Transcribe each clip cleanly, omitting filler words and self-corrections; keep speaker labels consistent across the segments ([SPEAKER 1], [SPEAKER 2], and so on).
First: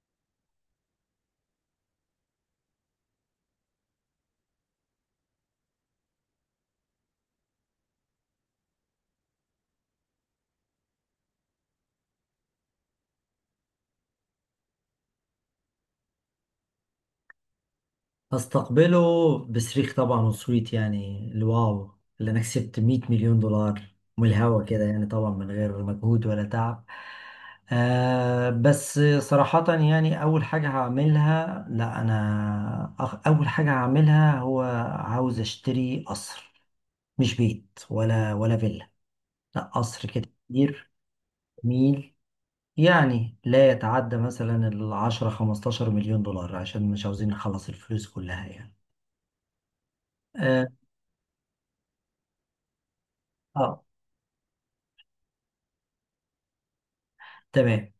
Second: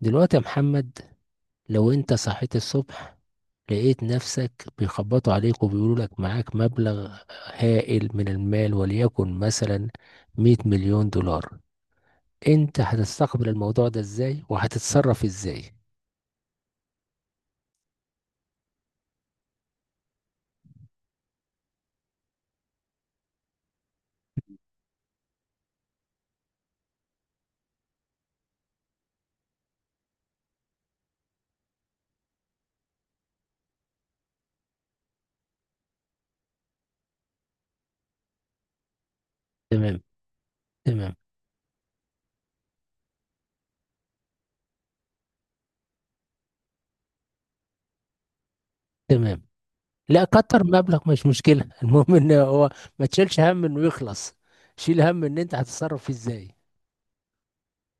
[SPEAKER 1] دلوقتي يا محمد، لو انت صحيت الصبح لقيت نفسك بيخبطوا عليك وبيقولوا لك معاك مبلغ هائل من المال، وليكن مثلا 100 مليون دولار. انت هتستقبل الموضوع ده ازاي وهتتصرف ازاي؟
[SPEAKER 2] هستقبله بصريخ طبعا وصويت، يعني الواو اللي انا كسبت 100 مليون دولار من الهوا كده، يعني طبعا من غير مجهود ولا تعب. بس صراحة يعني أول حاجة هعملها هو عاوز أشتري قصر، مش بيت ولا فيلا، لا
[SPEAKER 1] تمام،
[SPEAKER 2] قصر كده كبير
[SPEAKER 1] تمام،
[SPEAKER 2] جميل. يعني لا يتعدى مثلا العشرة 15 مليون دولار عشان مش عاوزين نخلص الفلوس كلها يعني.
[SPEAKER 1] تمام. لا كتر
[SPEAKER 2] آه,
[SPEAKER 1] مبلغ مش مشكلة المهم ان هو ما تشيلش هم انه
[SPEAKER 2] آه
[SPEAKER 1] يخلص. شيل هم ان انت هتتصرف فيه ازاي.
[SPEAKER 2] تمام.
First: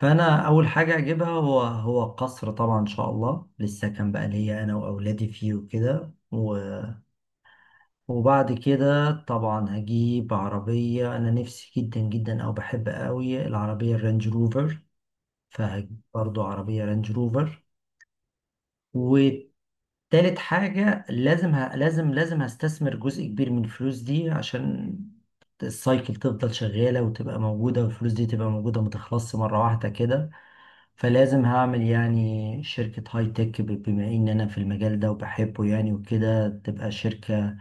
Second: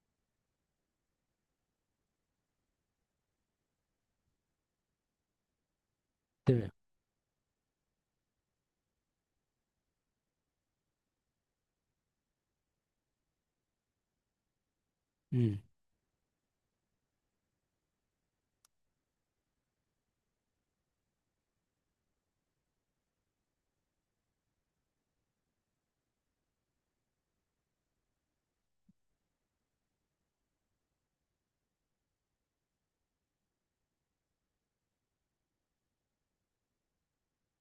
[SPEAKER 2] فانا اول حاجه اجيبها هو قصر طبعا ان شاء الله، للسكن بقى ليا انا واولادي فيه وكده.
[SPEAKER 1] تمام.
[SPEAKER 2] وبعد كده طبعا هجيب عربيه انا نفسي جدا جدا، او بحب قوي العربيه الرانج روفر.
[SPEAKER 1] امم.
[SPEAKER 2] فهجيب برضو عربيه رانج روفر. تالت حاجة لازم هستثمر جزء كبير من الفلوس دي، عشان السايكل تفضل شغالة وتبقى موجودة والفلوس دي تبقى موجودة متخلصش مرة واحدة كده. فلازم هعمل يعني شركة هاي تك، بما إن أنا في المجال ده وبحبه يعني وكده تبقى شركة.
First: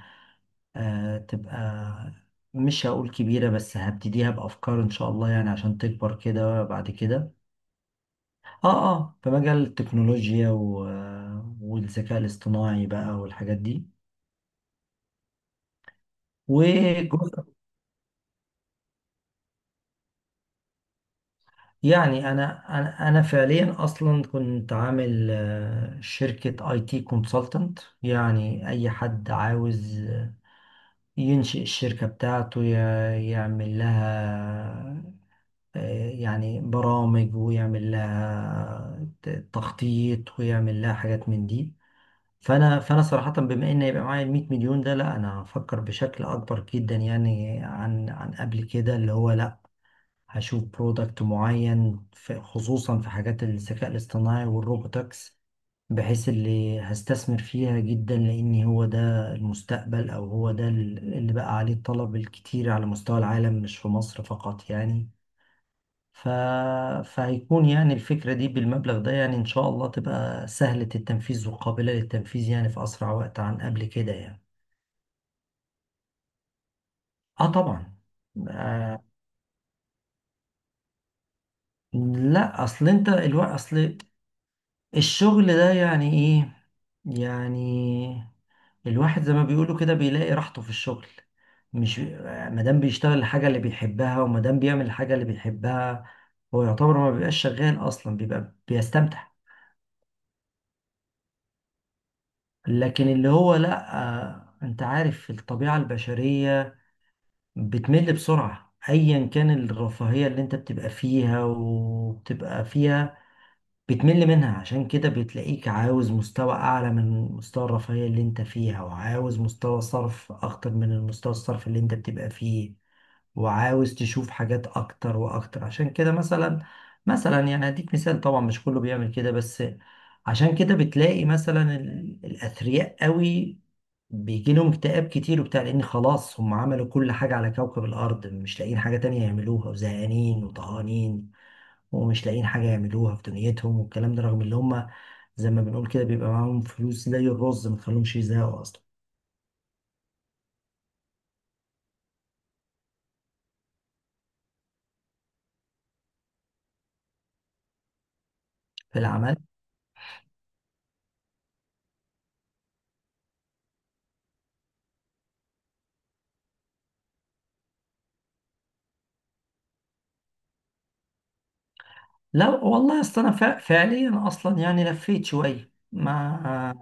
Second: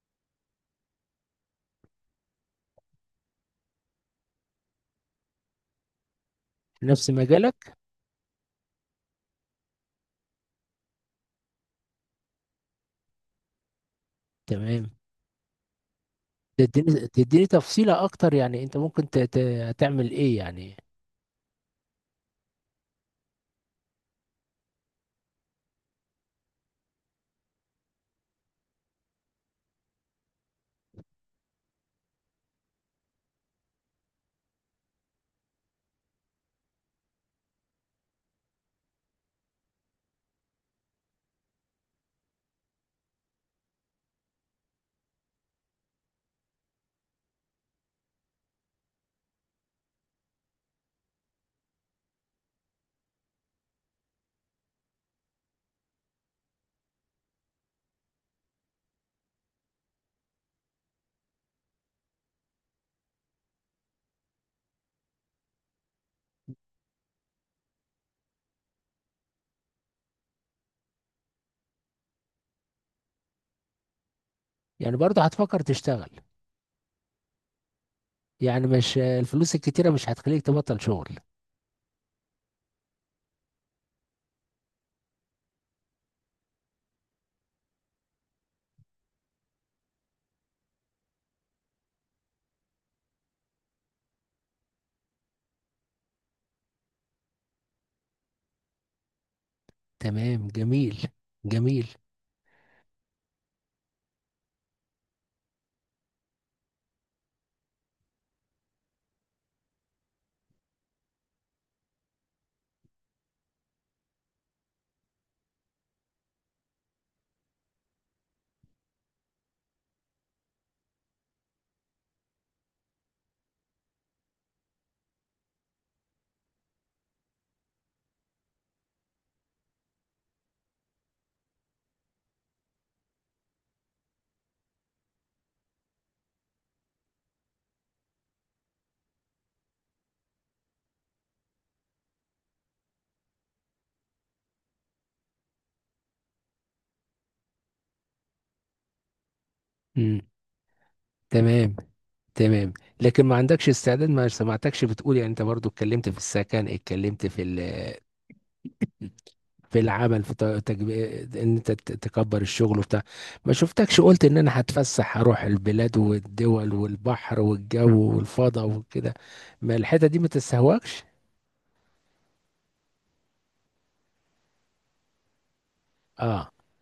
[SPEAKER 2] تبقى مش هقول كبيرة، بس هبتديها بأفكار إن شاء الله يعني عشان تكبر كده بعد
[SPEAKER 1] نفس
[SPEAKER 2] كده.
[SPEAKER 1] مجالك؟
[SPEAKER 2] آه، في مجال التكنولوجيا، والذكاء الاصطناعي بقى والحاجات دي.
[SPEAKER 1] تمام. تديني
[SPEAKER 2] وجزء
[SPEAKER 1] تديني تفصيلة أكتر، يعني أنت ممكن تعمل إيه يعني؟
[SPEAKER 2] يعني انا فعليا اصلا كنت عامل شركه اي تي كونسلتنت. يعني اي حد عاوز ينشئ الشركه بتاعته، يعمل لها يعني برامج، ويعمل لها تخطيط، ويعمل لها حاجات من دي. فانا صراحه بما ان يبقى معايا ال 100 مليون ده، لا انا هفكر بشكل اكبر جدا يعني عن قبل كده. اللي هو، لا، هشوف برودكت معين، في خصوصا في حاجات الذكاء الاصطناعي والروبوتكس، بحيث اللي هستثمر فيها جدا، لأن هو ده المستقبل، أو هو ده اللي بقى عليه الطلب الكتير على مستوى العالم مش في مصر فقط يعني. ف... فهيكون يعني الفكرة دي بالمبلغ ده يعني إن شاء الله تبقى سهلة التنفيذ وقابلة للتنفيذ يعني في أسرع وقت عن قبل كده يعني.
[SPEAKER 1] يعني برضه هتفكر تشتغل؟
[SPEAKER 2] آه طبعا.
[SPEAKER 1] يعني مش
[SPEAKER 2] آه
[SPEAKER 1] الفلوس الكتيرة مش هتخليك تبطل شغل.
[SPEAKER 2] لا أصل أنت الوقت، أصل الشغل ده يعني ايه؟ يعني الواحد زي ما بيقولوا كده بيلاقي راحته في الشغل. مش مادام بيشتغل الحاجة اللي بيحبها، ومادام بيعمل الحاجة اللي بيحبها، هو يعتبر ما بيبقاش شغال أصلا، بيبقى بيستمتع.
[SPEAKER 1] تمام، جميل، جميل.
[SPEAKER 2] لكن اللي هو لأ، أنت عارف الطبيعة البشرية بتمل بسرعة. أيا كان الرفاهية اللي أنت بتبقى فيها وبتبقى فيها بتمل منها، عشان كده بتلاقيك عاوز مستوى أعلى من مستوى الرفاهية اللي أنت فيها، وعاوز مستوى صرف أكتر من المستوى الصرف اللي أنت بتبقى فيه، وعاوز تشوف حاجات أكتر وأكتر. عشان كده مثلا يعني هديك مثال، طبعا مش كله بيعمل كده بس. عشان كده بتلاقي مثلا الأثرياء قوي بيجي لهم اكتئاب كتير وبتاع، لأن خلاص هم عملوا كل حاجة على كوكب الأرض، مش لاقيين حاجة تانية يعملوها، وزهقانين وطهقانين ومش لاقيين حاجة يعملوها في دنيتهم. والكلام ده رغم اللي هم زي ما بنقول كده بيبقى معاهم فلوس زي الرز ما تخليهمش يزهقوا أصلا.
[SPEAKER 1] امم. تمام، تمام. لكن ما عندكش استعداد. ما سمعتكش بتقول، يعني أنت برضه اتكلمت في السكن، اتكلمت في
[SPEAKER 2] في العمل.
[SPEAKER 1] في العمل، في ان انت تكبر الشغل وبتاع. ما شفتكش قلت ان انا هتفسح، هروح البلاد والدول والبحر والجو والفضاء وكده. ما الحتة دي ما تستهواكش؟
[SPEAKER 2] لا والله، أصل أنا فعليا أصلا يعني لفيت شوية
[SPEAKER 1] اه،
[SPEAKER 2] ما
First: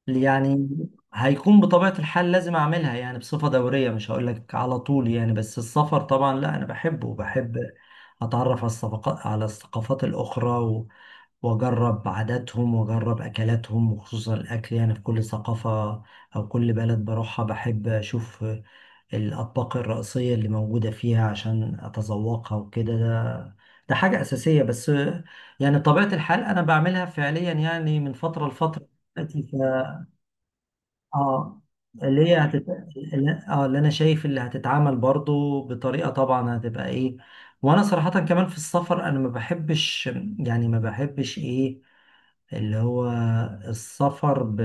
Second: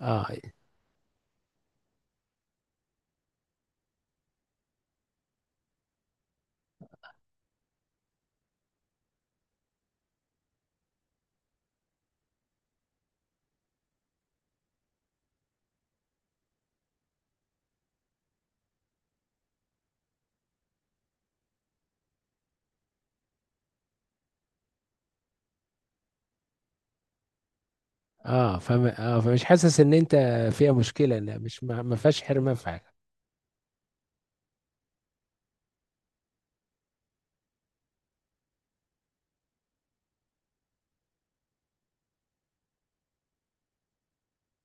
[SPEAKER 1] اه،
[SPEAKER 2] يعني هيكون بطبيعة الحال لازم أعملها يعني بصفة دورية، مش هقول لك على طول يعني، بس السفر طبعا لا أنا بحبه، وبحب أتعرف على الصفقات، على الثقافات الأخرى، واجرب عاداتهم واجرب اكلاتهم، وخصوصا الاكل. يعني في كل ثقافة او كل بلد بروحها بحب اشوف الاطباق الرئيسية اللي موجودة فيها عشان اتذوقها وكده. ده ده حاجة اساسية، بس يعني طبيعة الحال انا بعملها فعليا يعني من فترة
[SPEAKER 1] اه.
[SPEAKER 2] لفترة
[SPEAKER 1] فما اه
[SPEAKER 2] دلوقتي
[SPEAKER 1] فمش
[SPEAKER 2] ف...
[SPEAKER 1] حاسس ان انت فيها مشكلة؟ لا،
[SPEAKER 2] اه
[SPEAKER 1] مش ما فيهاش
[SPEAKER 2] اللي هي
[SPEAKER 1] حرمان في حاجة.
[SPEAKER 2] اه اللي انا شايف اللي هتتعامل برضو بطريقة طبعا هتبقى ايه. وانا صراحة كمان في السفر انا ما بحبش. يعني ما بحبش ايه اللي هو، السفر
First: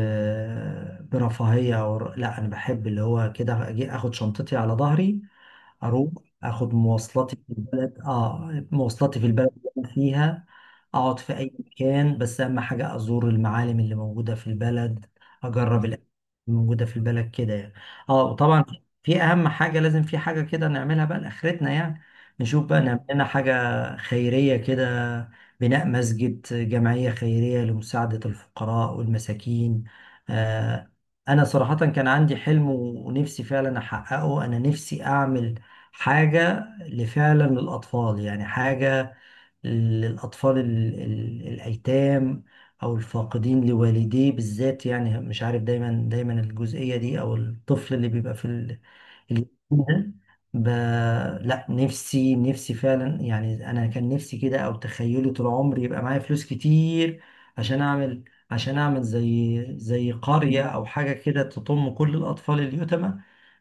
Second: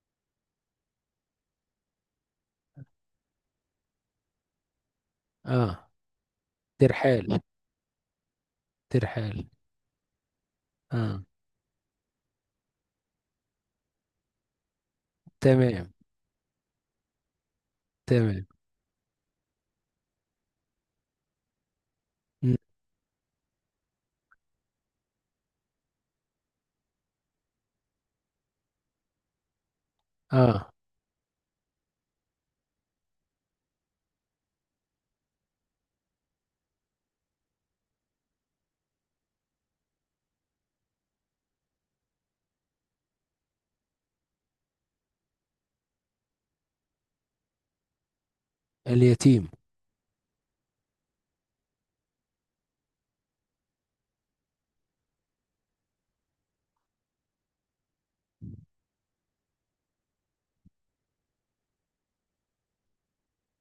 [SPEAKER 2] برفاهية. أو لا، أنا بحب اللي هو كده أجي أخد شنطتي على ظهري،
[SPEAKER 1] اه.
[SPEAKER 2] أروح أخد مواصلاتي
[SPEAKER 1] ترحال،
[SPEAKER 2] في البلد، مواصلاتي في
[SPEAKER 1] ترحال.
[SPEAKER 2] البلد اللي أنا فيها. أقعد
[SPEAKER 1] اه،
[SPEAKER 2] في أي مكان، بس أهم حاجة أزور المعالم اللي موجودة في البلد، أجرب
[SPEAKER 1] تمام،
[SPEAKER 2] الأكل اللي موجودة في البلد كده يعني.
[SPEAKER 1] تمام.
[SPEAKER 2] وطبعا في أهم حاجة، لازم في حاجة كده نعملها بقى لآخرتنا يعني.
[SPEAKER 1] م.
[SPEAKER 2] نشوف بقى نعمل لنا حاجة خيرية كده، بناء مسجد، جمعية خيرية لمساعدة الفقراء والمساكين.
[SPEAKER 1] اه،
[SPEAKER 2] آه، أنا صراحة كان عندي حلم ونفسي فعلا أحققه. أنا نفسي أعمل حاجة لفعلا للأطفال، يعني حاجة للأطفال الأيتام، أو الفاقدين لوالديه بالذات يعني. مش عارف دايما دايما الجزئية دي، أو الطفل اللي بيبقى في اليوم
[SPEAKER 1] اليتيم.
[SPEAKER 2] ده ب... لا، نفسي فعلا يعني، انا كان نفسي كده. او تخيلي طول عمري يبقى معايا فلوس كتير عشان اعمل، عشان اعمل زي قرية او حاجة كده تضم كل الاطفال اليتامى،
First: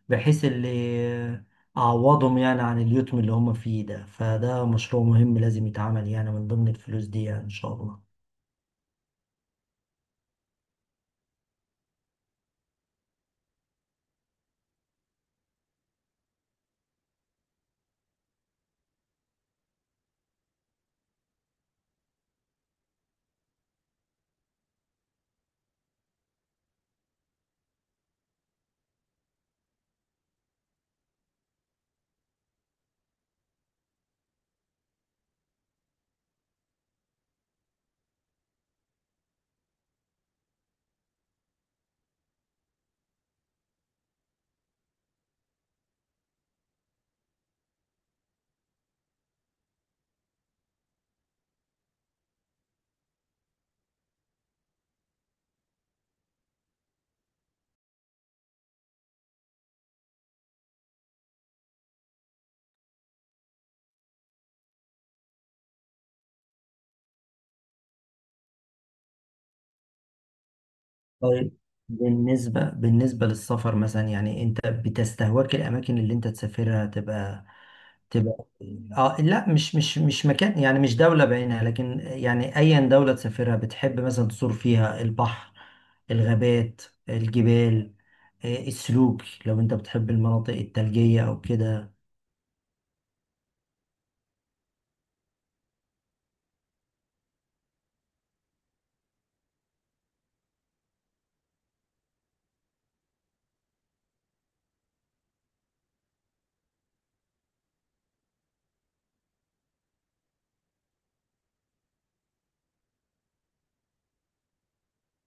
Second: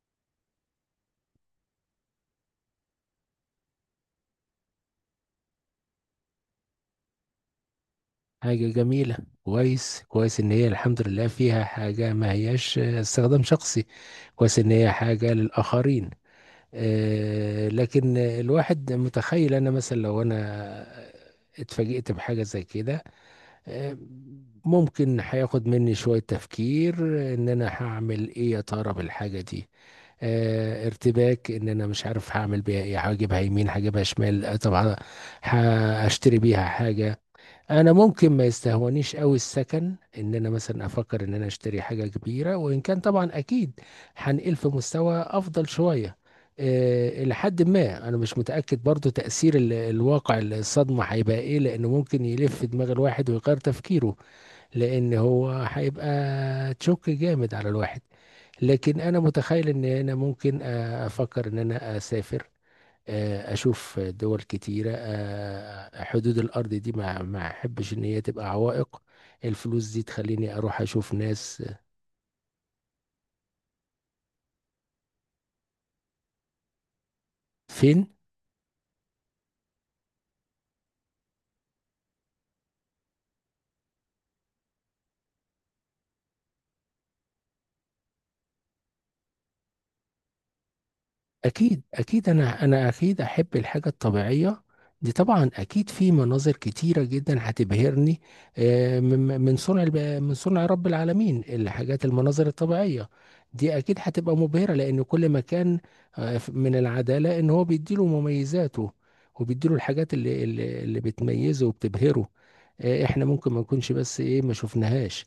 [SPEAKER 2] بحيث اللي اعوضهم يعني عن اليتم اللي هم فيه ده. فده مشروع مهم لازم يتعمل يعني من ضمن الفلوس دي، يعني ان شاء الله.
[SPEAKER 1] حاجة جميلة. كويس، كويس ان هي الحمد لله فيها حاجة ما هياش استخدام شخصي. كويس ان هي حاجة للآخرين. آه، لكن الواحد متخيل انا، مثلا لو انا اتفاجئت بحاجة زي كده. آه ممكن هياخد مني شوية تفكير ان انا هعمل ايه يا ترى بالحاجة دي. ارتباك ان انا مش عارف هعمل بيها ايه، هجيبها يمين هجيبها شمال. طب هشتري بيها حاجة. انا ممكن ما يستهونيش قوي السكن، ان انا مثلا افكر ان انا اشتري حاجه كبيره، وان كان طبعا اكيد هنقل في مستوى افضل شويه. لحد ما انا مش متاكد برضو تاثير الواقع الصدمه هيبقى ايه، لانه ممكن يلف دماغ الواحد ويغير تفكيره، لان هو هيبقى تشوك جامد على الواحد. لكن انا متخيل ان انا ممكن افكر ان انا اسافر، اشوف دول كتيره. حدود الارض دي ما احبش ان هي تبقى عوائق. الفلوس دي تخليني اروح اشوف
[SPEAKER 2] طيب،
[SPEAKER 1] ناس.
[SPEAKER 2] بالنسبة للسفر مثلا يعني، انت بتستهواك الاماكن اللي انت تسافرها تبقى
[SPEAKER 1] فين؟
[SPEAKER 2] تبقى اه لا، مش مكان، يعني مش دولة بعينها، لكن يعني أيا دولة تسافرها بتحب مثلا تزور فيها البحر، الغابات، الجبال، السلوك، لو أنت بتحب المناطق الثلجية أو
[SPEAKER 1] اكيد،
[SPEAKER 2] كده.
[SPEAKER 1] اكيد، انا اكيد احب الحاجه الطبيعيه دي طبعا. اكيد في مناظر كتيره جدا هتبهرني. من صنع رب العالمين. الحاجات المناظر الطبيعيه دي اكيد هتبقى مبهره، لان كل مكان من العداله ان هو بيديله مميزاته، وبيديله الحاجات اللي بتميزه وبتبهره. احنا ممكن ما نكونش، بس ايه، ما شفناهاش.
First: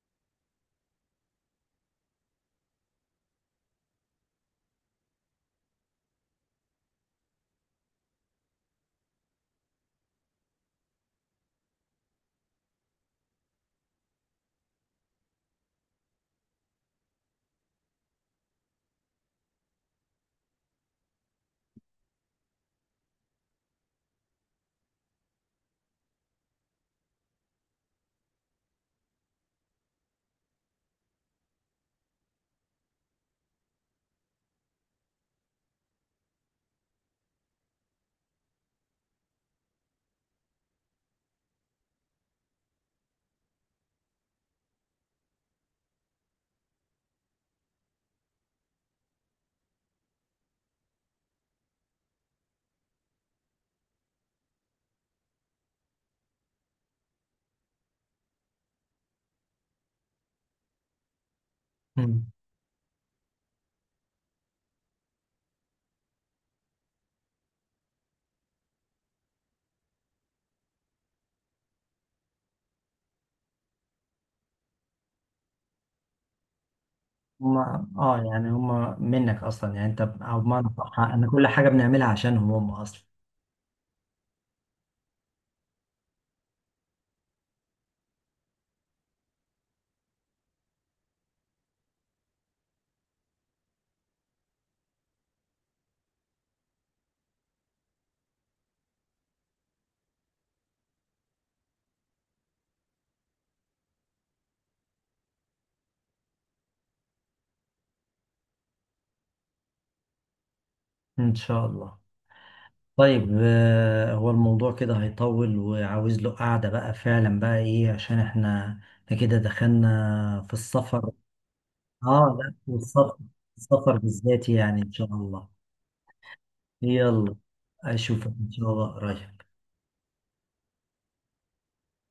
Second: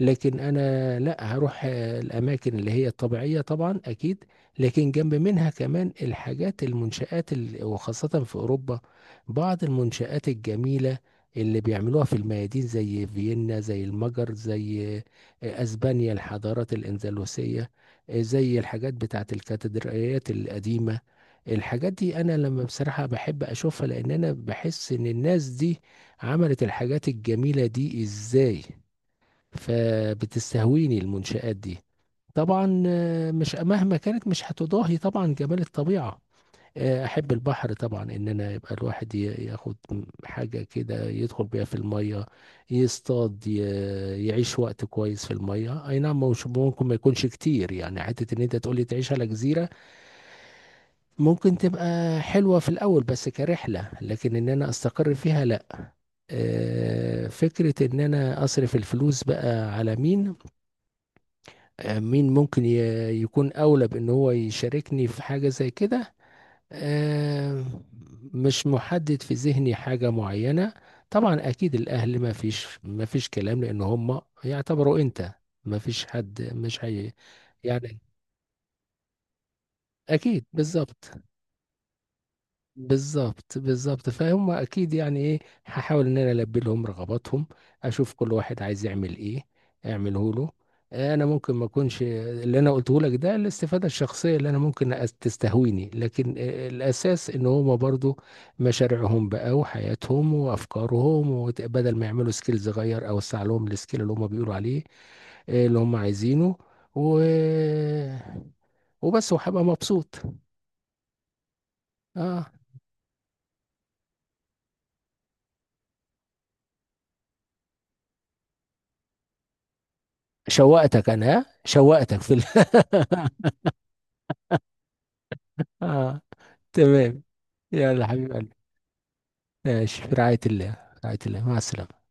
[SPEAKER 1] لكن انا لا هروح الاماكن اللي هي الطبيعيه طبعا اكيد. لكن جنب منها كمان الحاجات المنشآت وخاصه في اوروبا، بعض المنشآت الجميله اللي بيعملوها في الميادين، زي فيينا، زي المجر، زي اسبانيا، الحضارات الاندلسيه. زي الحاجات بتاعت الكاتدرائيات القديمه. الحاجات دي انا لما بصراحه بحب اشوفها، لان انا بحس ان الناس دي عملت الحاجات الجميله دي ازاي. فبتستهويني المنشآت دي. طبعا مش مهما كانت مش هتضاهي طبعا جمال الطبيعة. احب البحر طبعا، ان انا يبقى الواحد ياخد حاجة كده يدخل بيها في المية، يصطاد، يعيش وقت كويس في المية. اي نعم، مش ممكن ما يكونش كتير يعني حتة ان انت تقولي تعيش على جزيرة. ممكن تبقى حلوة في الاول بس كرحلة، لكن ان انا استقر فيها لا. فكرة ان انا اصرف الفلوس بقى على مين،
[SPEAKER 2] مم.
[SPEAKER 1] مين ممكن يكون أولى بأن هو يشاركني في حاجة زي كده. آه، مش محدد في ذهني حاجة معينة. طبعا أكيد الأهل ما فيش كلام، لأن هم يعتبروا أنت ما فيش حد مش هي،
[SPEAKER 2] هما
[SPEAKER 1] يعني
[SPEAKER 2] اه يعني هما منك أصلا، يعني أنت، أو
[SPEAKER 1] أكيد.
[SPEAKER 2] بمعنى صح،
[SPEAKER 1] بالظبط،
[SPEAKER 2] أن كل حاجة بنعملها عشانهم هم أصلا.
[SPEAKER 1] بالظبط، بالظبط. فهم اكيد يعني ايه، هحاول ان انا البي لهم رغباتهم، اشوف كل واحد عايز يعمل ايه اعمله له. انا ممكن ما اكونش اللي انا قلته لك ده الاستفاده الشخصيه اللي انا ممكن تستهويني، لكن الاساس ان هم برضو مشاريعهم بقى وحياتهم وافكارهم بدل ما يعملوا سكيل صغير، او اوسع لهم السكيل اللي هم بيقولوا عليه، اللي هم عايزينه. و وبس، وهبقى مبسوط.
[SPEAKER 2] إن شاء الله.
[SPEAKER 1] اه،
[SPEAKER 2] طيب، هو الموضوع كده هيطول، وعاوز له قعدة بقى فعلا بقى إيه؟ عشان احنا كده دخلنا في
[SPEAKER 1] شوقتك
[SPEAKER 2] السفر.
[SPEAKER 1] انا، ها؟
[SPEAKER 2] اه لا، والسفر، السفر بالذات يعني ان شاء الله.
[SPEAKER 1] اه، تمام.
[SPEAKER 2] يلا.
[SPEAKER 1] يلا
[SPEAKER 2] اشوفك
[SPEAKER 1] حبيب
[SPEAKER 2] ان
[SPEAKER 1] قلبي.
[SPEAKER 2] شاء الله قريب.
[SPEAKER 1] ماشي، في رعاية الله، في رعاية الله، مع السلامة.